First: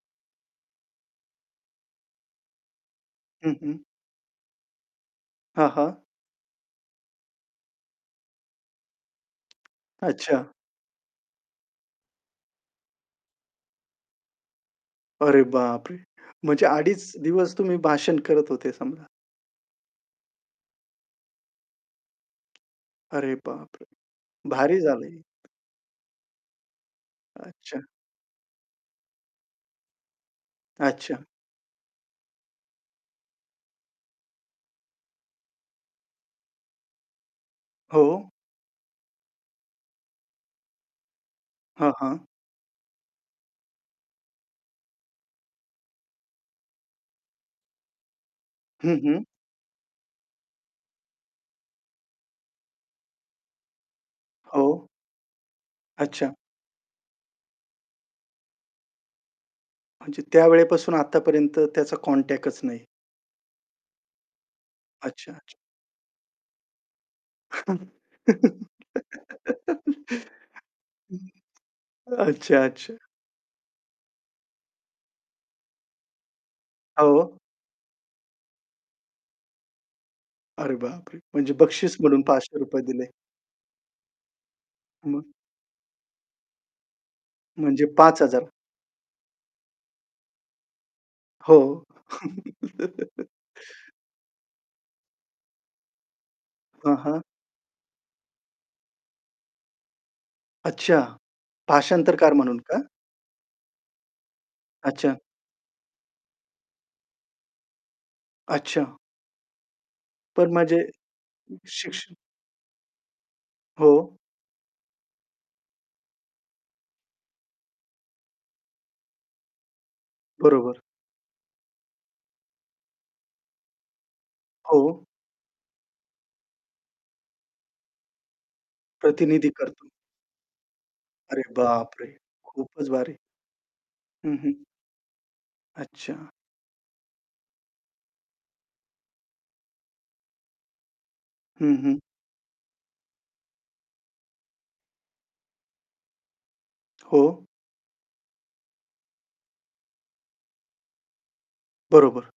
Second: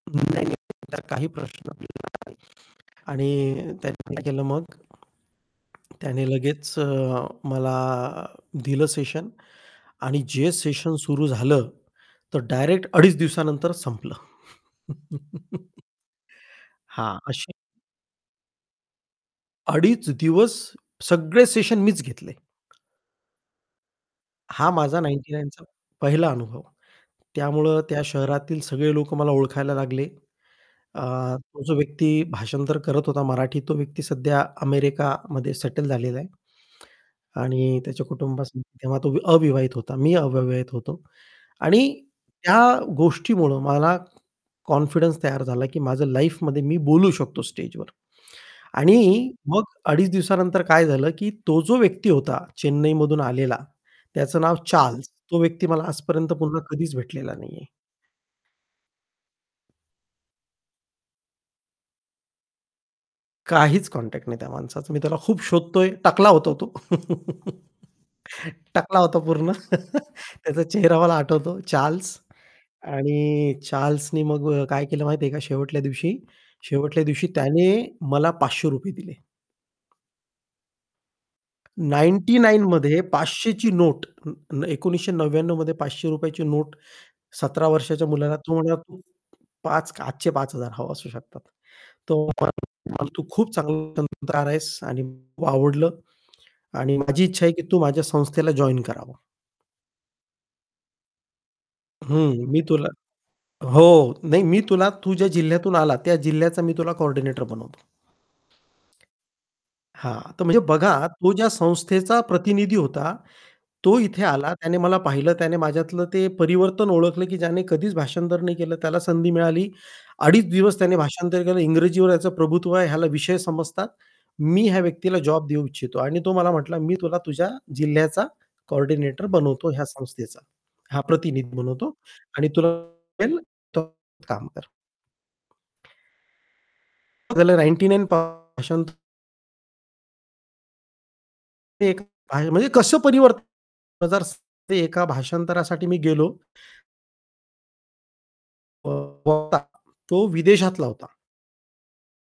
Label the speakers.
Speaker 1: नाही, नाही. तसला काही प्रश्न पडला नाही
Speaker 2: हं,
Speaker 1: आणि
Speaker 2: हं.
Speaker 1: त्यांनी केलं मग
Speaker 2: हां, हां.
Speaker 1: त्याने लगेच अ, मला दिलं सेशन आणि
Speaker 2: अच्छा.
Speaker 1: जे सेशन सुरू झालं तर डायरेक्ट 2.5 दिवसानंतरच संपलं.
Speaker 2: अरे, बापरे! म्हणजे 2.5
Speaker 1: हां, अशी
Speaker 2: दिवस तुम्ही भाषण करत होते समजा.
Speaker 1: 2.5 दिवस सगळे सेशन मीच घेतले.
Speaker 2: अरे बाप रे!
Speaker 1: हा
Speaker 2: भारी
Speaker 1: माझा
Speaker 2: झालं हे.
Speaker 1: 99 चा पहिला अनुभव. त्यामुळं
Speaker 2: अच्छा.
Speaker 1: त्या शहरातील सगळे लोकं मला ओळखायला लागले. अ,
Speaker 2: अच्छा.
Speaker 1: तो जो व्यक्ती भाषांतर करत होता मराठी, तो व्यक्ती सध्या अमेरिकामध्ये सेटल झालेला आहे आणि त्याच्या
Speaker 2: हो.
Speaker 1: कुटुंबा [unintelligible] तेव्हा तो अविवाहित होता, मी अविवाहित होतो आणि
Speaker 2: हां, हां.
Speaker 1: त्या गोष्टीमुळं मला कॉन्फिडन्स तयार झाला, की माझं लाईफमध्ये मी बोलू शकतो स्टेजवर
Speaker 2: हं, हं.
Speaker 1: आणि मग 2.5 दिवसानंतर काय झालं, की तो जो व्यक्ती होता, चेन्नईमधून आलेला, त्याचं नाव
Speaker 2: हो.
Speaker 1: चार्ल्स. तो व्यक्ती मला
Speaker 2: अच्छा.
Speaker 1: आजपर्यंत पुन्हा कधीच भेटलेला नाहीये.
Speaker 2: म्हणजे त्यावेळेपासून आतापर्यंत त्याचा कॉन्टॅक्टच नाही.
Speaker 1: काहीच कॉन्टॅक्ट नाही त्या माणसाचा. मी त्याला खूप
Speaker 2: अच्छा-अच्छा.
Speaker 1: शोधतोय, टकला होतो तो. टकला होता पूर्ण. त्याचा चेहरा मला आठवतो, चार्ल्स
Speaker 2: अच्छा, अच्छा.
Speaker 1: आणि चार्ल्सनी मग अ, काय केलं माहिती आहे का? शेवटच्या दिवशी, शेवटच्या दिवशी
Speaker 2: हो.
Speaker 1: त्याने मला ₹500 दिले.
Speaker 2: अरे बापरे! म्हणजे बक्षीस म्हणून
Speaker 1: नाइन्टी
Speaker 2: पाचशे
Speaker 1: नाईन
Speaker 2: रुपये
Speaker 1: मध्ये
Speaker 2: दिले.
Speaker 1: 500 ची नोट, न एकोणीसशे
Speaker 2: मग?
Speaker 1: नव्व्याण्णव मध्ये ₹500 ची नोट, 17
Speaker 2: म्हणजे
Speaker 1: वर्षाच्या
Speaker 2: पाच
Speaker 1: मुलाला
Speaker 2: हजार
Speaker 1: थोडं [unintelligible] 5 आजचे 5,000 हो, असू शकतात.
Speaker 2: हो.
Speaker 1: तो परंतु खूप चांगला [unintelligible] आहेस आणि खूप आवडलं
Speaker 2: हां,
Speaker 1: आणि
Speaker 2: हां.
Speaker 1: माझी इच्छा आहे, की तू माझ्या संस्थेला जॉइन करावं.
Speaker 2: अच्छा, भाषांतरकार
Speaker 1: हं,
Speaker 2: म्हणून
Speaker 1: मी
Speaker 2: का?
Speaker 1: तुला हो, नाही मी तुला तू
Speaker 2: अच्छा.
Speaker 1: ज्या जिल्ह्यातून आला त्या जिल्ह्याचा मी तुला कोऑर्डिनेटर बनवतो.
Speaker 2: अच्छा.
Speaker 1: हां, तर
Speaker 2: पण
Speaker 1: म्हणजे
Speaker 2: माझे
Speaker 1: बघा, तो ज्या
Speaker 2: शिक्ष
Speaker 1: संस्थेचा प्रतिनिधी होता तो
Speaker 2: हो.
Speaker 1: इथे आला, त्याने मला पाहिलं त्याने माझ्यातलं ते परिवर्तन ओळखलं, की ज्याने कधीच भाषांतर नाही केलं, त्याला संधी मिळाली. 2.5 दिवस
Speaker 2: बरोबर.
Speaker 1: त्याने भाषांतर केलं इंग्रजीवर याचं प्रभुत्व आहे, ह्याला विषय समजतात. मी ह्या
Speaker 2: हो.
Speaker 1: व्यक्तीला जॉब देऊ इच्छितो आणि तो मला म्हटला, "मी तुला तुझ्या जिल्ह्याचा कोऑर्डिनेटर
Speaker 2: प्रतिनिधी
Speaker 1: बनवतो ह्या
Speaker 2: करतो.
Speaker 1: संस्थेचा. हां,
Speaker 2: अरे
Speaker 1: प्रतिनिधी बनवतो
Speaker 2: बापरे!
Speaker 1: आणि तुला
Speaker 2: खूपच भारी.
Speaker 1: [unintelligible]
Speaker 2: हं,
Speaker 1: काम
Speaker 2: हं.
Speaker 1: कर."
Speaker 2: अच्छा.
Speaker 1: झालं 99 [unintelligible]
Speaker 2: हं,
Speaker 1: ते
Speaker 2: हं.
Speaker 1: एक आहे. म्हणजे कसं परिवर्तन [unintelligible] ते एका भाषांतरासाठी मी गेलो
Speaker 2: हो.
Speaker 1: [unintelligible] तो विदेशातला होता.
Speaker 2: बरोबर.